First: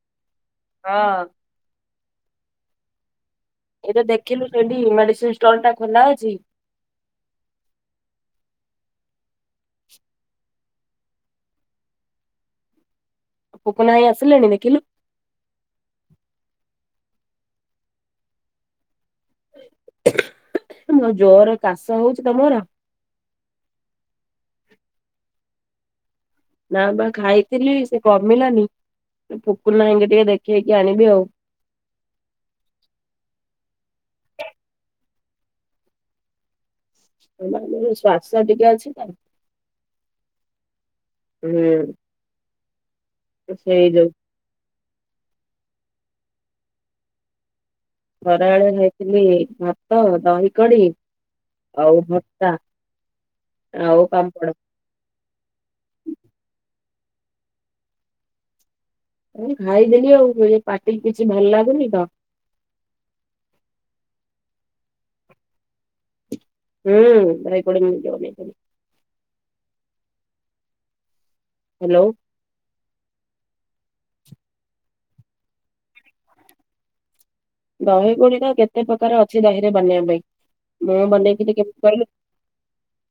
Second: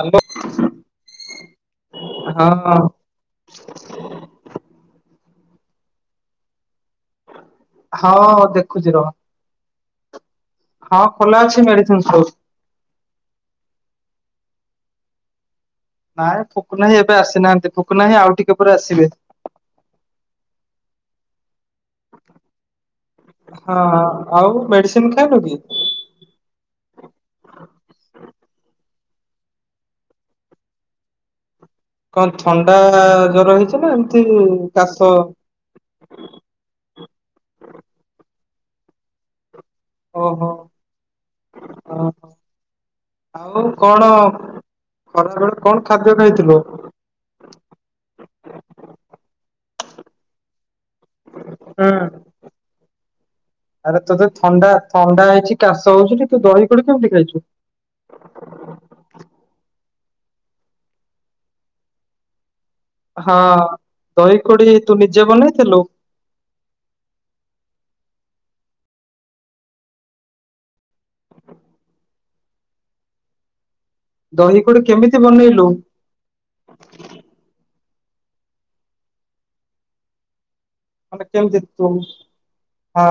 Hello. ହଁ। ହଁ। ଏବେ ଦେଖିଲୁ ସେଠି ମେଡିସିନ୍ ଷ୍ଟୋର୍ ଟା ଖୋଲା ଅଛି? ହଁ ଦେଖୁଛି ରହ। ହଁ ଖୋଲା ଅଛି ମେଡିସିନ୍ ଷ୍ଟୋର। ପୁପୁନ୍ ଭାଇ ଆସିଲେଣି ଦେଖିଲୁ? ନାଇଁ ପୁପୁନ୍ ଭାଇ ଏବେ ଆସିନାହାନ୍ତି। ପୁପୁନ୍ ଭାଇ ଆଉ ଟିକେ ପରେ ଆସିବେ। ମ ଜୋରେ କାଶ ହୋଉଛି ତ ମୋର୍। ହଁ ଆଉ ମେଡିସିନ୍ ଖାଇନୁ କି? ନା ପା ଖାଇଥିଲି ସେ କମିଲାନି। ପୁପୁନ୍ ଭାଇଙ୍କୁ ଟିକେ ଦେଖେଇକି ଆଣିବି ଆଉ। କଣ ଥଣ୍ଡା ଜର ହେଇଛି ନା ଏମିତି କାଶ? ନାଇଁ ନାଇଁ ମୋର ଶ୍ଵାସ ଟିକେ ଅଛି ତ। ଓଃ ହୋ। [unintelligible] ଆଉ ସେଇ କଣ ଯୋଉ ଖରା ବେଳେ କଣ ଖାଦ୍ୟ ଖାଇଥିଲୁ? ଖରା ବେଳେ ଖାଇ ଥିଲି ଭାତ ଦହି କଡି ହୁଁ ଆଉ ଭର୍ତ୍ତା। ଆରେ ଆଉ ତତେ ପାମ୍ପଡ ଥଣ୍ଡା ଥଣ୍ଡା ହେଇଚି କାଶ ହୋଉଚି। ତୁ ତୁ ତୁ ଦହି କୋଡ଼ି କଣ ପାଇଁ ଖାଇଚୁ? ଏଇ ଖାଇ ଦେଲି ଆଉ ଏ ପାଟି କି କିଛି ଭଲ୍ ଲାଗୁନି ତ। ହଁ। ଦହି କୋଡି ତୁ ନିଜେ ବନେଇ ଥିଲୁ? ହୁଁ। ଦହି କୋଡ଼ି ମୁଁ ନିଜେ ବନେଇ ଥିଲି। ହ୍ୟାଲୋ। ଦହି କୋଡ଼ି କେମିତି ବନେଇଲୁ? ଦହି କୋଡ଼ି ଟା କେତେ ପ୍ରକାର ଅଛି ଦହିରେ ବନେଇବା ପାଇଁ। ମୁଁ ମାନେ ବନେଇ ଥିଲି କେମିତି ତୁ କହିଲୁ?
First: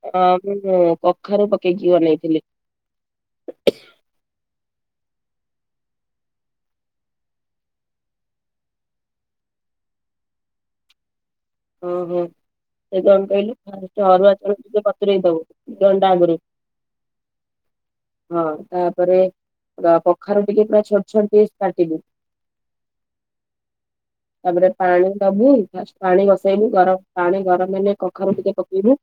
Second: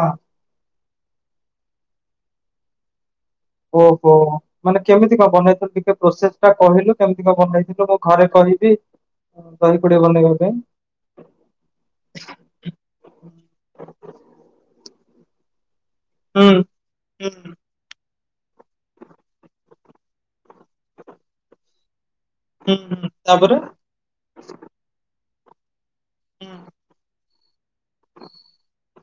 ହଁ ମୁଁ ତ ଏଇ କଖାରୁ ପକେଇକି ବନେଇ ଥିଲି। ଓଃ ହୋଃ। ମାନେ କେମିତି କଣ ବନେଇ ଥିଲୁ ଟିକେ ପ୍ରୋସେସ୍ ଟା କହିଲୁ କେମିତି କଣ ବନେଇ ଥିଲୁ? ମୁଁ ଘରେ କହିବି। ଉଁ, ଦହି କୋଡ଼ି ବନେଇବା ପାଇଁ। ଓ ହୋ। ସେ କଣ କହିଲୁ? ଫାଷ୍ଟେ ଅରୁଆ ଚାଉଳ ଟିକେ ବତୁରେଇ ଦବୁ। ଯଣ୍ଡଆ ମୁରି ହୁଁ ହୁଁ ହଁ। ତାପରେ କଖାରୁ ଥିଲେ ପୁରା ଛୋଟ୍ ଛୋଟ୍ ଫିସ୍ କାଟିବୁ। ହୁଁ ହୁଁ। ତାପରେ? ତାପରେ ପାଣି ଦବୁ। ଫାଷ୍ଟ୍ ପାଣି ବସେଇବୁ ଗରମ୍ ପାଣି ଗରମ୍ ହେଲେ କଖାରୁ ଟିକେ ପକେଇବୁ।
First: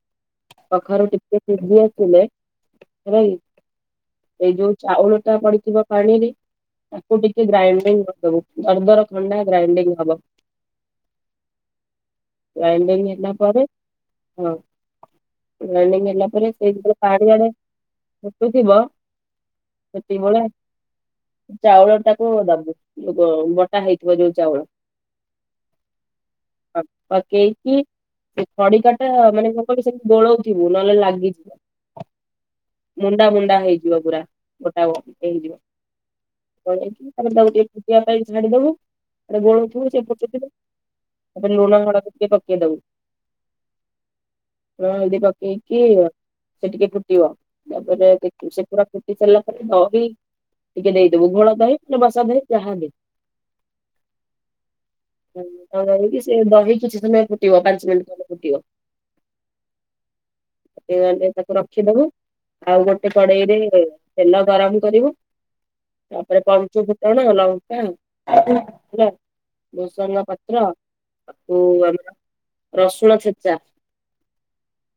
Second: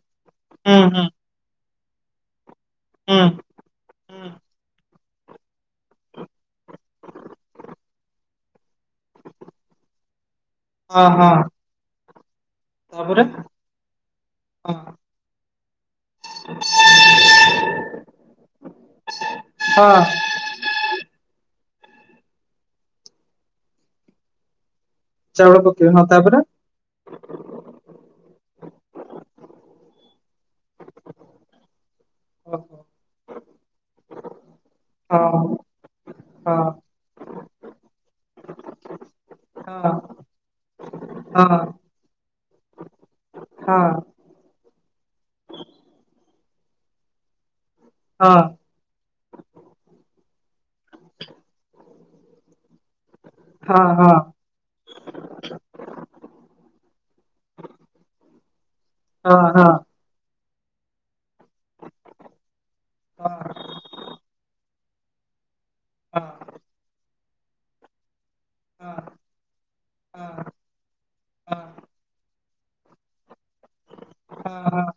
ହୁଁ ହୁଁ କଖାରୁ ଟିକେ ସିଝି ଆସିଲେ ହୁଁ ହେଲା କି ହୁଁ ଏଇ ଯୋଉ ଚାଉଳ ଟା ପଡି ଥିବ ପାଣିରେ ତାକୁ ଟିକେ ଗ୍ରାଇଣ୍ଡିଂ କରି ଦବୁ। ଦରଦର ଖଣ୍ଡା ଗ୍ରାଇଣ୍ଡିଂ ହବ। ହଁ ହଁ। ଗ୍ରାଇଣ୍ଡିଂ ତାପରେ ହେଲା ପରେ ହଁ। ଗ୍ରାଇଣ୍ଡିଂ ହେଲା ପରେ। ସେଇଟି ତମେ ପାଣି ଆଣିକି ଫୁଟୁ ଥିବ ହଁ ସେତିକି ବେଳେ ଚାଉଳ ଟାକୁ ଦବୁ। ଯୋଉ ବଟା ହେଇଥିବ ଯୋଉ ଚାଉଳ। ଚାଉଳ ପକେଇବି ହଁ। ତାପରେ? ପକେଇକି ସେ ଖଡ଼ିକା ଟା ମାନେ କଣ କହିଲୁ? ସେମିତି ଗୋଲୋଉଥିବୁ ନହେଲେ ଲାଗିଯିବ। ଓହୋ। ମୁଣ୍ଡା ମୁଣ୍ଡା ହେଇଯିବ ପୁରା ଗୋଟା ଗୋଟା ହଁ ହେଇଯିବ। ହଁ ତାପରେ ତାକୁ ଟିକିଏ ଶୁଖିବା ପାଇଁ ଛାଡ଼ି ଦବୁ। ଏପଟେ ଗୋଳଉ ଥିବୁ ହଁ ସେ ଫୁଟୁଥିବ ହଁ ଏପଟେ ଲୁଣ ପକେଇ ପକେଇ ଦେବୁ ହଁ। ଲୁଣ ହଳଦୀ ପକେଇକି ଆଁ ସେ ଟିକେ ଫୁଟିବ। ତାପରେ ହଁ ଦେଖିବୁ ସେ ପୁରା ସାରିଲା ପରେ ଦହି ଟିକେ ଦେଇଦବୁ ଘୋଳ ଦହି କି ବସା ଦହି ଯାହାବି। ହଁ ହଁ। ସେ ଦହି କିଛି ସମୟ ଫୁଟିବ ପାଞ୍ଚ ମିନିଟ ଫୁଟିବ। ହଁ ହଁ। [unintelligible] ରଖିଦବୁ ଆଉ ଗୋଟେ କଡେଇରେ ତେଲ ଗରମ କରିବୁ। ହଁ ତାପରେ ପଞ୍ଚ ଫୁଟଣ ଲଙ୍କା ହଁ ଭୂଷଙ୍ଗ ପତ୍ର। ଓ ଆମର ରସୁଣ ଛେଚା। ହଁ ହଁ,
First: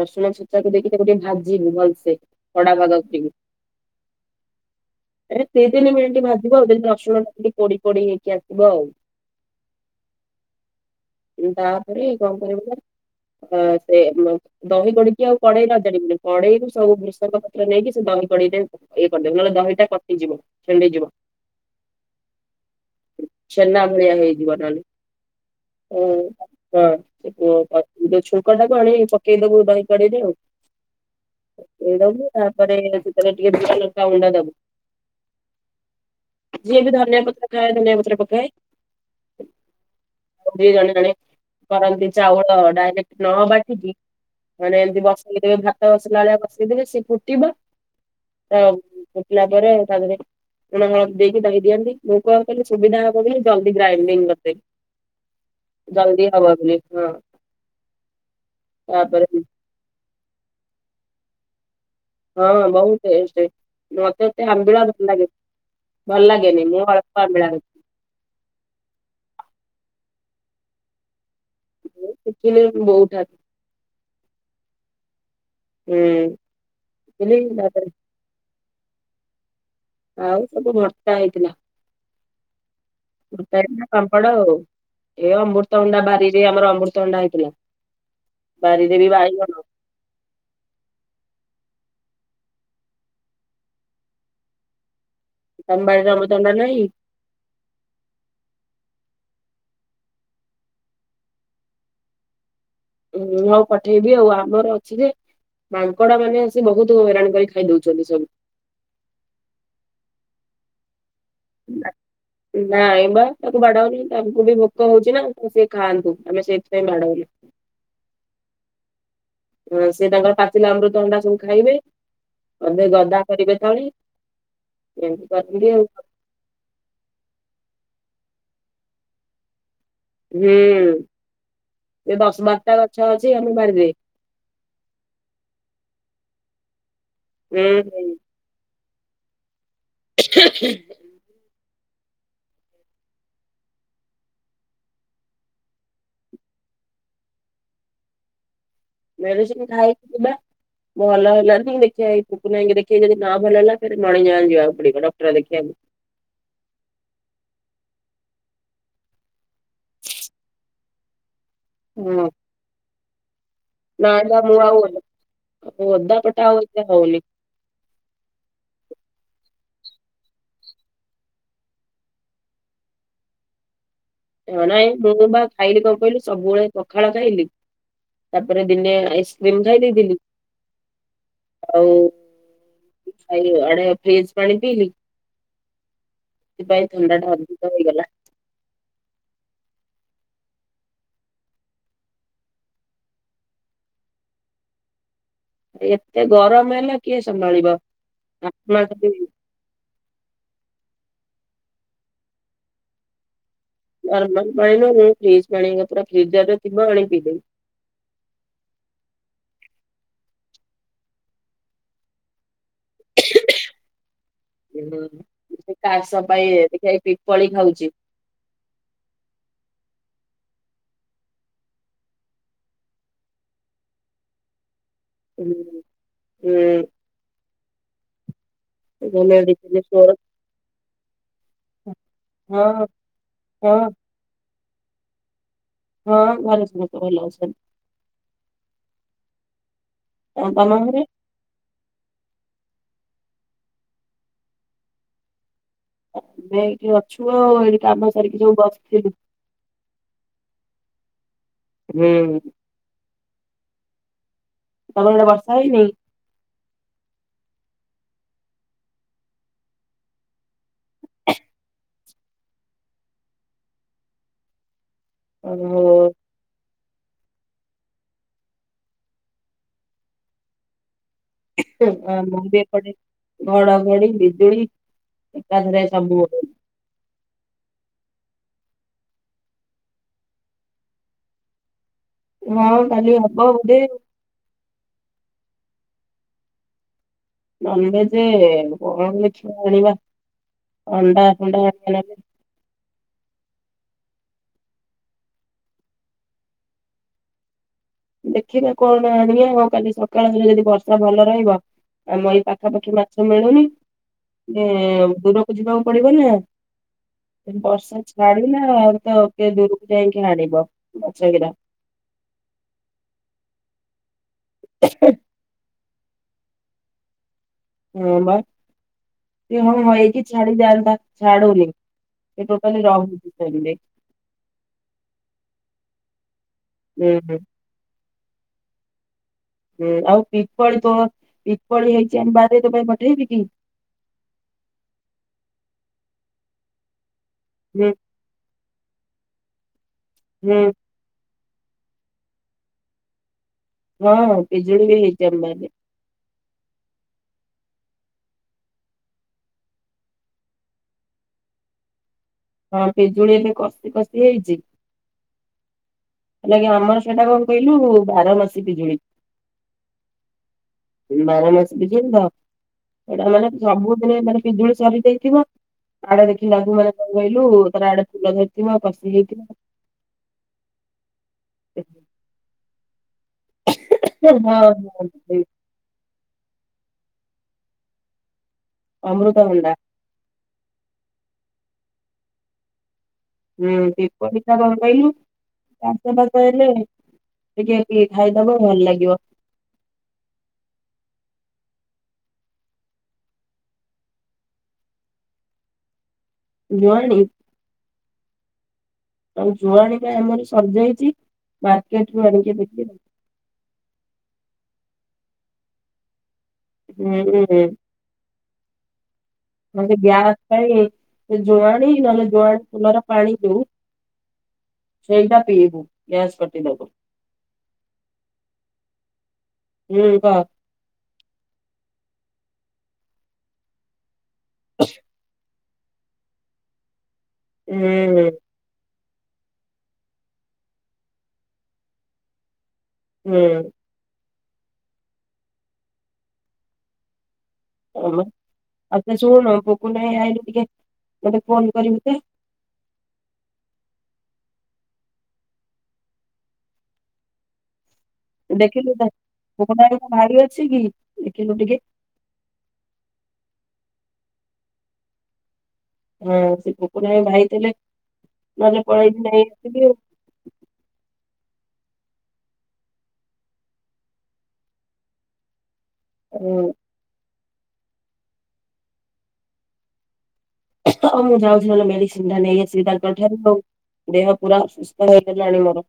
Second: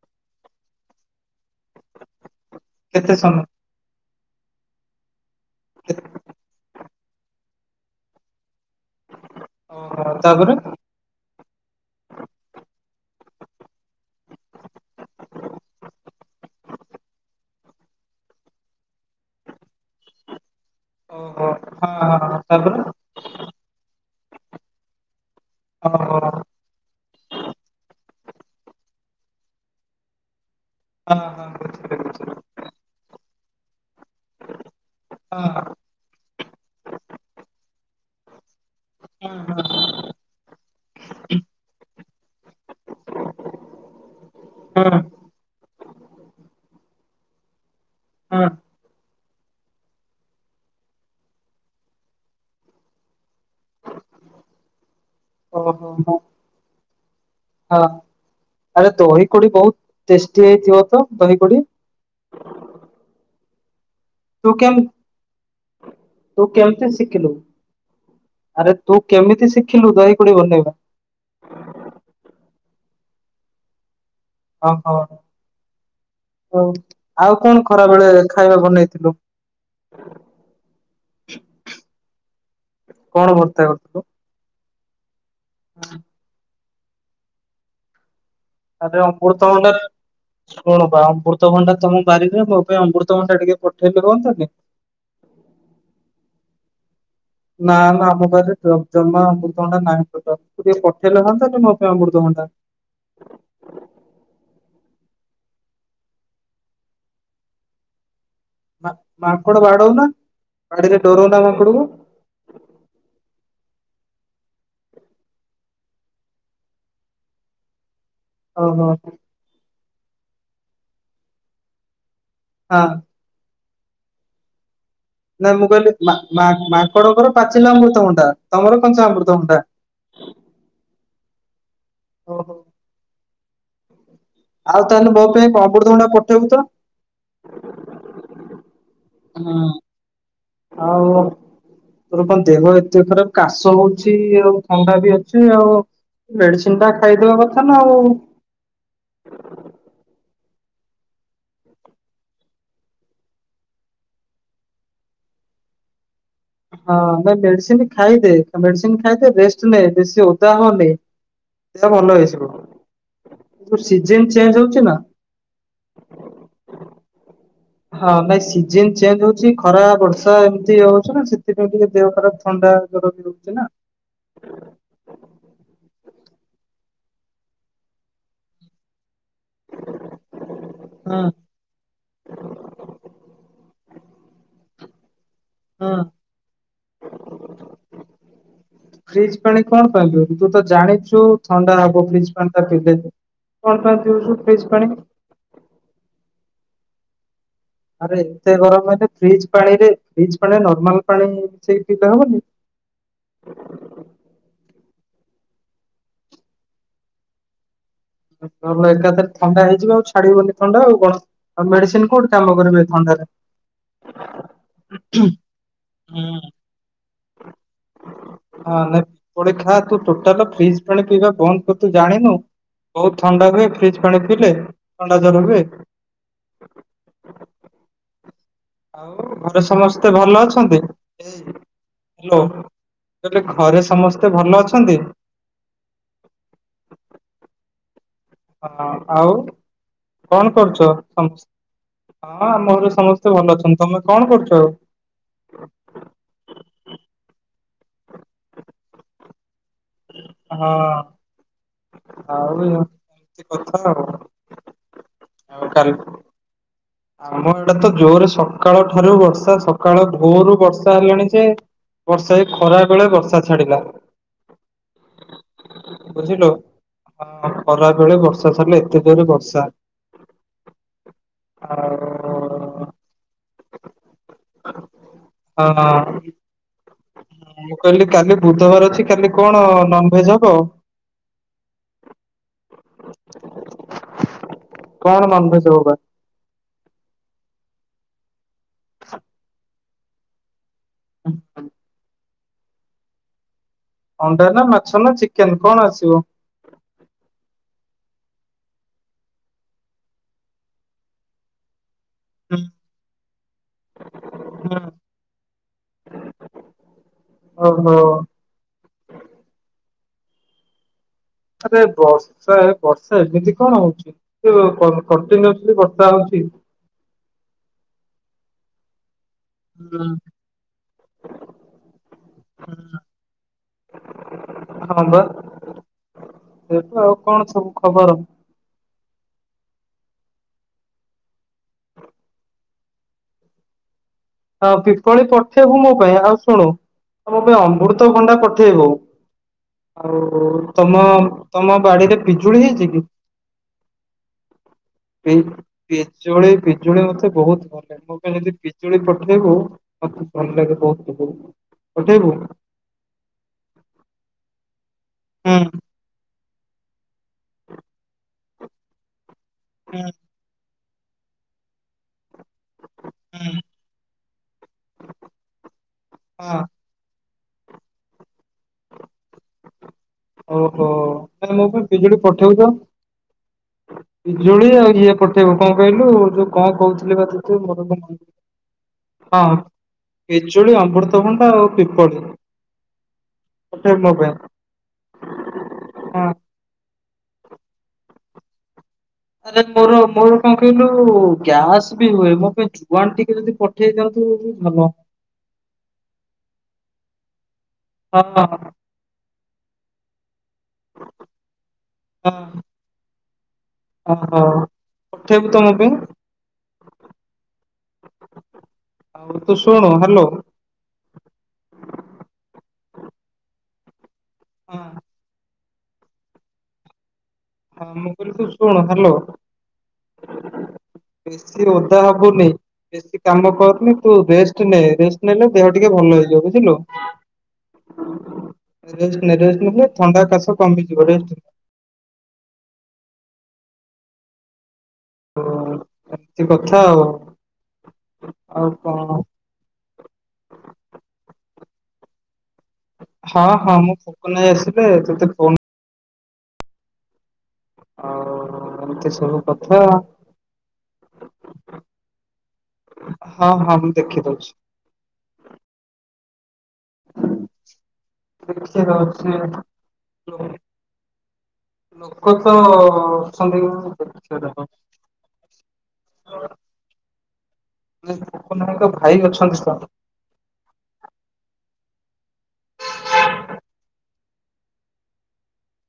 ରସୁଣ ଛେଚାକୁ ଦେଇକି ତାକୁ ଟିକେ ଭାଜିବୁ ଭଲସେ କଡା ଭାଗ କେତେ କରିବୁ ସମୟ ଏ ଦି ତିନି ମିନିଟ ଭାଜିବ ଆଉ ଯେମିତି ରସୁଣ ଟା ପୋଡି ପୋଡି ହେଇକି ଆସିବ ଆଉ। ଓହୋ ତାପରେ, ତାପରେ କଣ କରିବ ନା ସେ, ଦହି ପଡିକି ଆଉ କଡେଇ ବାଜାଡିବୁନି କଡେଇକୁ ସବୁ ବୃଷଙ୍ଗ ପତ୍ର ନେଇକି ସେ ଦହି କଡେଇ ଦବୁ। ଇଏ କରିଦେବ ନହେଲେ ଦହିଟା କଟିଯିବ। ଛିଣ୍ଡିଯିବ ଓହୋ ହଁ ହଁ ତାପରେ, ଛେନା ଭଳିଆ ହେଇଯିବ ନହେଲେ। ଓହୋ ଓ ହୋ ହଁ ଛୁଙ୍କଟାକୁ ଆଣି ପକେଇଦବୁ ଦହି କଢ଼େଇ ରେ ଆଉ। ପକେଇ ଦବୁ ତାପରେ ସେତବେ ଟିକେ ଜିରା ଲଙ୍କ ଗୁଣ୍ଡା ଦବୁ। ହଁ। ଯିଏ ବି ଧନିଆ ପତ୍ର ଖାଏ ଧନିଆ ପତ୍ର ପକାଏ। ହଁ ହଁ ହଁ। [unintelligible] ଜଣେ ଜଣେ କରନ୍ତି ଚାଉଳ ଡାଇରେକ୍ଟ୍ ନ ବାଟିକି। ମାନେ ଏମିତି ବସେଇଦେବେ ଭାତ ବସିଲା ଭଳିଆ ବସେଇଦେବେ ସିଏ ଫୁଟିବ। ତ ଫୁଟିଲା ପରେ ତା ଦେହରେ ଲୁଣ ହଳଦୀ ଦେଇକି ଦହି ଦିଅନ୍ତି। ମୁଁ କଣ କହିଲି ସୁବିଧା ହବ ବୋଲି ଜଲଦି ଗ୍ରାଇଣ୍ଡିଙ୍ଗ୍ କରିଦେବି। ହଁ ଜଲଦି ହବ ବୋଲିି ହଁ। ଆରେ ତାପରେ ଦହି କଡି ବହୁତ ଟେଷ୍ଟି ହେଇଥିବ ତ ଦହି କଡି। ହଁ ବହୁତ୍ ଟେଷ୍ଟେ। ମତ୍ ତେତେ ତୁ ଆମ୍ବିଳା କେମ ଭଲ ଲାଗେ ଭଲ ତୁ ଲାଗେନି। ମୁଁ କେମିତି ଅଳ୍ପ ଶିଖିଲୁ ଆମ୍ବିଳା ନଉଚି। ଆରେ ତୁ କେମିତି ଶିଖିଲୁ ଦହି କଡି ବନେଇବା? ମୁଁ ଶିଖିଲି ବୋଉଠାରୁ। ଓହୋ ହଉ ଆଉ ଶିଖିଲି କଣ ତାପରେ ଖରାବେଳେ ଖାଇବା ବନେଇଥିଲୁ? [unintelligible] ଆଉ ସବୁ ଭର୍ତ୍ତା ହେଇଥିଲା। କଣ ଭର୍ତ୍ତା [unintelligible] କରିଥିଲୁ ପାମ୍ପଡ ଆଉ। ଏ ଅମୃତ ଅଣ୍ଡା ବାରିରେ ଆମର ଅମୃତ ଅଣ୍ଡା ହେଇଥିଲା। ବାରିରେ ତତେ ବି ବାଇଗଣ ଅମୃତଭଣ୍ଡା ଶୁଣୁବା ଅମୃତଭଣ୍ଡା ତମ ବାରିରେ ମୋ ପାଇଁ ଅମୃତଭଣ୍ଡା ଟିକେ ପଠେଇଲେ ହୁଅନ୍ତାନି। ତମବାରିରେ ଅମୃତଭଣ୍ଡା ନାହିଁ। ନା ନା ଆମ ପାଖରେ ଏ ଜମା ଅମୃତଭଣ୍ଡା ନାହିଁ ଟୋଟାଲ୍। ତୁ ଟିକେ ପଠେଇଲେ ହୁଅନ୍ତାନି ମୋ ପାଇଁ ଅମୃତଭଣ୍ଡା। ମୁଁ ଆଉ ପଠେଇବି ଆଉ ଆମର ଅଛି ଯେ। ମାଙ୍କଡା ମାନେ ଆସି ବହୁତ ହଇରାଣ କରି ଖାଇଦଉଛନ୍ତି ସବୁ। ମାଙ୍କଡ ବାଡଉନ ବାଡିରେ ଡରଉନ ମାଙ୍କଡ କୁ [inaudible] ନାଇଁ ବା ତାକୁ ବାଡାଉନି ତାଙ୍କୁ ବି ଭୋକ ହଉଚି ନା ଆଉ ସିଏ ଖାଆନ୍ତୁ ଆମେ ସେଇଥିପାଇଁ ବାଡାଉନି। ଓହୋ। ହଁ ସେ ତାଙ୍କର ପାଚିଲା ଅମୃତଭଣ୍ଡା ସବୁ ଖାଇବେ। ହଁ ଅଧେ ଗଦା କରିବେ ତଳେ। ଏମିତି ନାଇଁ ମୁଁ କରନ୍ତି ଆଉ କହିଲି ମା-ମା ମାଙ୍କଡଙ୍କର ପାଚିଲା ଅମୃତଭଣ୍ଡା ତମର କଞ୍ଚା ଅମୃତଭଣ୍ଡା। ଏ ଏ ଦଶ ଓହୋ ବାରଟା ଗଛ ଅଛି ଆମେ ବାଡିରେ। ଆଉ ତାହେଲେ ମୋ ପାଇଁ ଅମୃତଭଣ୍ଡା ପଠେଇବୁ ତ। ଏ ହେଇ ହୁଁ। [unintelligible] ଆଉ ତୋର କଣ ଦେହ ଏତେ ଖରାପ କାଶ ହଉଛି ଆଉ ଥଣ୍ଡା ବି ଅଛି ଆଉ ମେଡିସିନ କଣ ଖାଇଦେବା କଥା ନା ଆଉ ମେଡିସିନ୍ ଖାଇଛି ବା। ଭଲ ହେଲାନି ଦେଖିବା ଏଇ ପୁପୁନୁ ଭାଇ ଙ୍କୁ ଦେଖେଇ ଯଦି ନ ଭଲ ହେଲା ପୁଣି [unintelligible] ଯା ଯିବାକୁ ପଡିବ ଡକ୍ଟର ଦେଖେଇବାକୁ। ହଁ ମେ ମେଡିସିନ ଖାଇଦେ ମେଡିସିନ ଖାଇଦେ ରେଷ୍ଟ୍ ନେ ବେଶୀ ଓଦା ହଅନି। ସେ ଭଲ ହଁ ହେଇଯିବ। ଯୋଉ ନାଇଁ ସିଜିନ ବା ମୁଁ ଚେଞ୍ଜ ଆଉ ହଉଚି ନା ଓଦା ପଟା ଆଉ ଏତେ ହଉନି। ହଁ ନାଇଁ ସିଜିନ ଚେଞ୍ଜ ହଉଚି ଖରା ବର୍ଷା ଏମିତି ହଉଚି ନା ସେଥିପାଇଁ ଟିକେ ଦେହ ଖରାପ ଥଣ୍ଡା [unintelligible] ଚି ନା? ଏ ଅଣା ଏ ବୋ ବା ଖାଇଲି କଁ କହିଲୁ ସବୁବେଳେ ପଖାଳ ଖାଇଲି ତାପରେ ଦିନେ ଆଇସ୍ ରିମ୍ ଖାଇ ଦେଇଥିଲି। ହୁଁ ଆଉ ଖାଇଲି ଆଡ଼େ ଫ୍ରିଜ୍ ପାଣି ପିଇଲି। ହୁଁ। ସେପାଇଁ ଥଣ୍ଡାଟା ଅଧିକ ହେଇଗଲା। ଫ୍ରିଜ୍ ପାଣି କଣ ପାଇଁ ପିଉଲୁ ତୁ ତ ଜାଣିଚୁ ଥଣ୍ଡା ହବ ଫ୍ରିଜ୍ ପାଣିଟା ପିଇଲେ। କଣ ପାଇଁ ପିଉଚୁ ଫ୍ରିଜ୍ ପାଣି? ଏତେ ଗରମ ହେଲେ କିଏ ସମ୍ଭାଳିବ? ଆରେ ଏତେ ଆତ୍ମା ଗରମ ହେଲେ ଖାଲି ଫ୍ରିଜ ପାଣିରେ ଫ୍ରିଜ୍ ପାଣିରେ ନର୍ମାଲ ପାଣି ମିଶେଇକି ପିଇଲେ ହବନି? ନର୍ମାଲ୍ ପାଣି ନୁହଁ ମୁଁ ଫ୍ରିଜ ପାଣି ପୁରା ଫ୍ରିଜର୍ ରେ ଥିବ ଆଣି ପିଇ ଦେବି। ଭଲ ଏକାଥରେ ଥଣ୍ଡା ହେଇଯିବ ଆଉ ଛାଡି଼ବନି ଥଣ୍ଡା ଆଉ କଣ ଆଉ ମେଡ଼ିସିନ୍ କୋଉଠି କାମ କରିବ ଏ ଥଣ୍ଡାରେ? ଏ ଦେଖିଆ ଏଇ ପି ପଳି ଖାଉଚି। ହଁ ନାଇଁ ତୁ କୋଳି ଖା ତୁ ଟୋଟାଲ ଫ୍ରିଜ ପାଣି ପିଇବା ବନ୍ଦ କର ତୁ ଜାଣିନୁ? ବହୁତ ଥଣ୍ଡା ହୁଏ ଫ୍ରିଜ୍ ପାଣି ପିଇଲେ। ଥଣ୍ଡା ଜର ଉମ୍ ହୁଏ। ହୁଁ। ଆଉ ଭଲ ଘରେ ମେଡିସିନ ଷ୍ଟୋର ସମସ୍ତେ ଭଲ ଅଛନ୍ତି? ଏ ହାଲୋ ହଁ କଲି ହଁ ଘରେ ସମସ୍ତେ ଭଲ ଅଛନ୍ତି? ହଁ ଘରେ ସମତେ ଭଲଅଛନ୍ତି। ହଁ ଆଉ କଣ ଆଉ ତମ କରୁଚ ଘରେ? ସମସ୍ ହଁ ଆମ ଘରେ ସମସ୍ତେ ଭଲ ଅଛନ୍ତି ତମେ କଣ କରୁଚ ଆଉ? ଆମେ ଏଇଠି ଅଛୁ ଆଉ ଏଇ କାମ ସାରିକି ସବୁ ବସିଥିଲୁ। ହଁ ହୁଁ ଆଉ ଏ ଏମିତି କଥା ଆଉ। ତମ ଆଡ଼େ ବର୍ଷା ଆଉ ହେଇନେଇଁ? କାଲି ଆମ ଆଡ଼େ ତ ଜୋରେ ସକାଳ ଠାରୁ ବର୍ଷା ସକାଳ ଭୋରୁ ବର୍ଷା ହେଲାଣି ଯେ ବର୍ଷା ଏଇ ଖରା ବେଳେ ବର୍ଷା ଛାଡ଼ିଲା। ଓହୋ। ବୁଝିଲୁ ହଁ ଖରାବେଳେ ବର୍ଷା ଛାଡ଼ିଲା ଏତେ ଜୋରେ ବର୍ଷା। ଆମର ବି ଆଉ ଏପଟେ ଘଡ଼ଘଡ଼ି ବି ଜୁଳି ଏକାଥରେ ହଁ ସବୁ ଗୋଟେ ମୁଁ କହିଲି କାଲି ବୁଧବାର ଅଛି କାଲି କଣ ନନ୍ ଭେଜ୍ ହବ? ହଁ କାଲି ହବ ବୋଧେ ଆଉ। କଣ ନନଭେଜ୍ ହବ ବା? ନନଭେଜେ କଣ ଲେଖିବା ଆଣିବା ଅଣ୍ଡା ଫଣ୍ଡା ଆଣିଆ ନହେଲେ ଅଣ୍ଡା ନାଁ ମାଛ ନାଁ ଚିକେନ୍ କଣ ଆସିବ? ଦେଖିବା କଣ ଆଣିଆ ଆଉ କାଲି ସଖାଳ ହେଲେ ଯଦି ବର୍ଷା ଭଲ ରହିବ ଆଉ ଏଇ ପାଖାପାଖି ମାଛ ମିଳୁନି ଦେ ଦୂରକୁ ଯିବାକୁ ପଡ଼ିବ ନା। ଯଦି ଓହୋ ବର୍ଷା ଛାଡ଼ିଲା ତ କିଏ ଦୂରୁକୁ ଯାଇକି ଆଣିବ ମାଛ ହେରା। ଆରେ ବର୍ଷା ଏ ବର୍ଷା ଏମିତି କଣ ହଉଚି? ମୋ କ କଣ୍ଟିନୁଅସଲି ବର୍ଷା ହଉଚି। ହଁ ବା। ଇଏ ହଉ ହଇକି ଛାଡ଼ି ଯାଆନ୍ତା ଛାଡୁ଼ନି ଏ ଟୋଟାଲି ରହୁଚି ସେମିତି। ହଁ ପା ଏଇଆ ତ ହୁଁ ଆଉ ହୁଁ କଣ ସବୁ ଖବର? ହୁଁ ଆଉ ପିପଳି ତୋହ ପିପଳି ହେଇଚି ଆମ ବାରିରେ ତୋ ପାଇଁ ପଠେଇବି କି? ହଁ ପିପଳି ପଠେଇବୁ ମୋ ପାଇଁ ଆଉ ଶୁଣୁ ମୋ ପାଇଁ ହୁଁ ଅମ୍ବୃତ ଭଣ୍ଡା ପଠେଇବୁ। ହୁଁ ଆଉ ତମ ତମ ବାଡ଼ିରେ ପିଜୁଳି ହେଇଚି କି? ହଁ ପଜୁଳି ବି ହେଇ ପି -ପିଜୁଳି ପିଜୁଳି ମତେ ବହୁତ ଭଲ। ମ ପାଇଁ ଯଦି ପିଜୁଳି ପଠେଇବୁ ମତେ ଭଲ ଲାଗେ ବହୁତ ପିଜୁଳି ପଠେଇବୁ। ହଁ ପିଜୁଳି ଏବେ କଷି କଷି ହେଇଚି। ହୁଁ ହେଲା କି ଆମର ସେଟା କଣ କହିଲୁ ବାରମାସୀ ପିଜୁଳି। ହୁଁ। ବାରମାସୀ ପିଜୁଳି ତ ସେଇଟା ମାନେ ହୁଁ। ସବୁଦିନେ ତାର ପିଜୁଳି ସରିଯାଇଥିବ। ଇଆଡେ ହଁ ଦେଖିଲା ବେକୁ ଇଆଡେ କଣ କହିଲୁ ତାର ଆଡ଼େ ପୂଜା ସରିଥିବ ବାସୀ ହେଇଥିବ। ଓହୋ ଦୋକାନକୁ କେବେଠୁ ପଠଉଛ? ପିଜୁଳି ହଁ ଆଉ ଇଏ ହଁ ପଠେଇବ। କଣ କହିଲୁ ଯୋଉ କଣ କହୁଥିଲି ବାଦକୁ ମୋର ମନେ ନାହିଁ। ଅମୃତଭଣ୍ଡା ପିଜୁଳି, ଅମୃତଭଣ୍ଡା ଆଉ ପିମ୍ପଳି। ହୁଁ ପଠେଇବୁ ମୋ ପାଇଁ ପିପଳି ଶାଗ ଉଣ୍ଡେଇଲୁ। ତାଙ୍କ ହଁ। ପାଗ ହେଲେ। ଟିକେ କି ଖାଇଦବ ଭଲ ଲାଗିବ। ଆରେ ମୋର କଣ କହିଲୁ ଗ୍ୟାସ୍ ବି ହୁଏ। ମୋ ପାଇଁ ଜୁଆଣି ଟିକେ ଯଦି ପ ପଠେଇ ଥାଆନ୍ତୁ ଯଦି ଭଲ। ଜୁଆଣି ହଁ ଆ ଜୁଆଣି ପା ଆମର ସରିଯାଇଚି। ମାର୍କେଟ ରୁ ଆଣିକି ଦେବେ। ଓହୋ ପଠେଇବୁ ତମ ପାଇଁ। ହୁଁ ହଁ ଆଉ ତୁ ଶୁଣୁ ମୋର ଗ୍ୟା ହ୍ୟାଲୋ ପାଇଁ ଜୁଆଣି ନହେଲେ ଜୁଆଣି ଫୁଲର ପାଣିକୁ ହଁ ସେଇଟା ପିଇବୁ ଗ୍ୟାସ୍ କଟେଇଦେବ। ହଁ ମୁଁ କୁହିଲି ତୁ ଶୁଣୁ ହେଲୋ। ହୁଁ କ ବେଶୀ ଓଦା ହବୁନି। ବେଶୀ କାମ କରନି ତୁ ରେଷ୍ଟ ନେ ରେଷ ନେଲେ ଦେହ ଟିକେ ଭଲ ହେଇଯିବ ବୁଝିଲୁ। ହୁଁ ରେଷ୍ଟ ନେ ରେଷ୍ଟ ନେଲେ ଥଣ୍ତା କାଶ କମିଯିବ। ରେଷ୍ଟ ନେ। ହୁଁ ହ ଏମିତି କଥା ଆଉ କଣ ଲ ଆଉ କଣ ଆଛା ଶୁଣୁ ପକୁନ୍ ଭାଇ ଆଇଲେ ଟିକେ ଗୋଟେ ଫୋନ୍ କରିମି ତେ ହଁ ହଁ ମୁଁ ଫୋକ ନେଇ ଆସିଲେ ତତେ ଫୋନ୍ ଆଉ ଏମିତି ସବୁ କଥା [unintelligible] ହଁ ହଁ ମୁଁ ଦେଖି ଦଉଛି। ହଁ ସେ କୁକୁର ହ ଭାଇ ଥିଲେ। ନହେଲେ ଦେଖିବାର ପଳେଇକି ଅଛି ଧାଇଁ ଆସିଲୁ। [inaudible] ଲୋକ ତ ଅଛନ୍ତି ଦେଖେ ରହ। ହୁଁ [inaudible] ଭାଇ ଅଛନ୍ତି ତ ଅ ହ ମୁଁ ଯାଉଛି ନହେଲେ ମେଡିସିନଟା ନେଇଆସିବି ତାଙ୍କ ଠାରୁ ଆଉ ଦେହ ପୁରା ସୁସ୍ଥ ହେଇଗଲାଣି ମୋର।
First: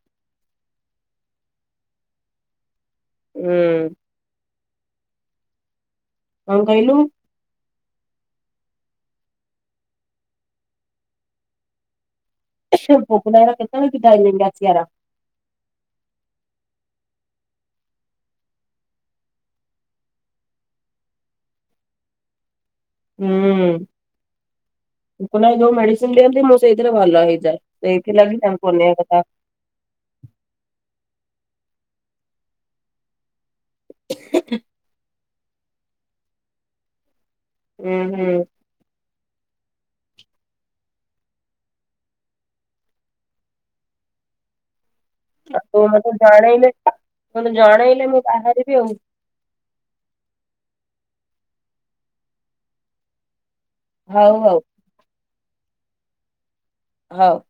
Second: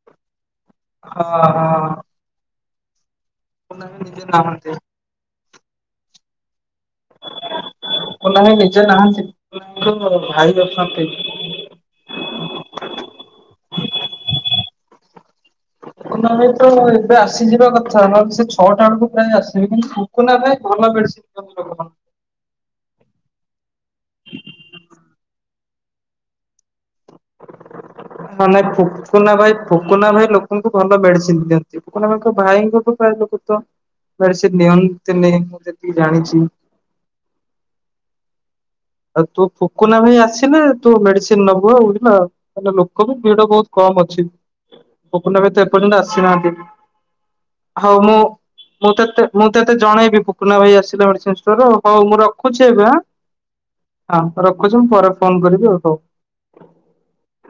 ହଁ ହଁ। ହୁଁ [unintelligible] କଣ କହିଲୁ? ଲୋକ ନାହି ନିଜେ ନାହାନ୍ତି ଭାଇ ଅଛନ୍ତି। ଫୁକୁନ ଭାଇ ର କେତେଳେ [unintelligible] କି ଡାଇଙ୍ଗାସିଆ ଟୁକୁନା ଏବେ ଆସିଯିବା କଥା ନଲେ ସେ ଛଅଟା ବେଳକୁ ପ୍ରାୟ ଆସିବି କିନ୍ତୁ ଫୁକୁନା ଭାଇ ଭଲ ମେଡ଼ିସିନ୍ [unintelligible] ହୁଁ ଟୁକୁନୁ ଭାଇ ଯୋଉ ମେଡିସିନ ଦିଅନ୍ତି ମୁଁ ସେଇଥିରେ ଭଲ ହେଇଯାଏ। ଏଇଥିଲାଗି ତାକୁ ଅନେଇବା କଥା। ଫୁୋକନା ଭାଇ ଲୋକଙ୍କୁ ଭଲ ମେଡିସିନ ଦିଅନ୍ତି ଫୁୋକନା ଭାଇଙ୍କ ଭାଇଙ୍କ ପ୍ରାୟ ଲୋକ ତ ମେଡିସିନି ନିଅନ୍ତିନୀ ମୁଁ ଯେତିକି ଜାଣିଛି। ହୁଁ ହୁଁ। ଆଉ ତୋ ଫୁକୁନା ଭାଇ ଆସିଲେ ତୁ ମେଡିସିନ ନବୁ ଆଉ ବୁଝିଲ। ଲୋକ ବି ଭିଡ ବହୁତ କମ୍ ଅଛି। ଫୁକୁନା ଭାଇ ଆଉ ତୁ ଏପର୍ଯ୍ୟନ୍ତ ମତେ ଆସିନାହାନ୍ତି ଜଣେଇଲେ ମତେ ହଉ ଜଣେଇଲେ ମୁଁ ବାହାରିବି ଆଉ। ମୁଁ ତତେ ମୁଁ ତତେ ଜଣେଇବି ଫୁକୁନା ଭାଇ ଆସିଲା ମେଡିସିନି ଷ୍ଟୋର ହଉ ମୁଁ ରଖୁଛି ଏବେଁ। ଆ ହଉ ହଉ ରଖୁଛି ମୁଁ ପରେ ଫୋନ କରିବି ଆଉ ହଉ। ହଉ।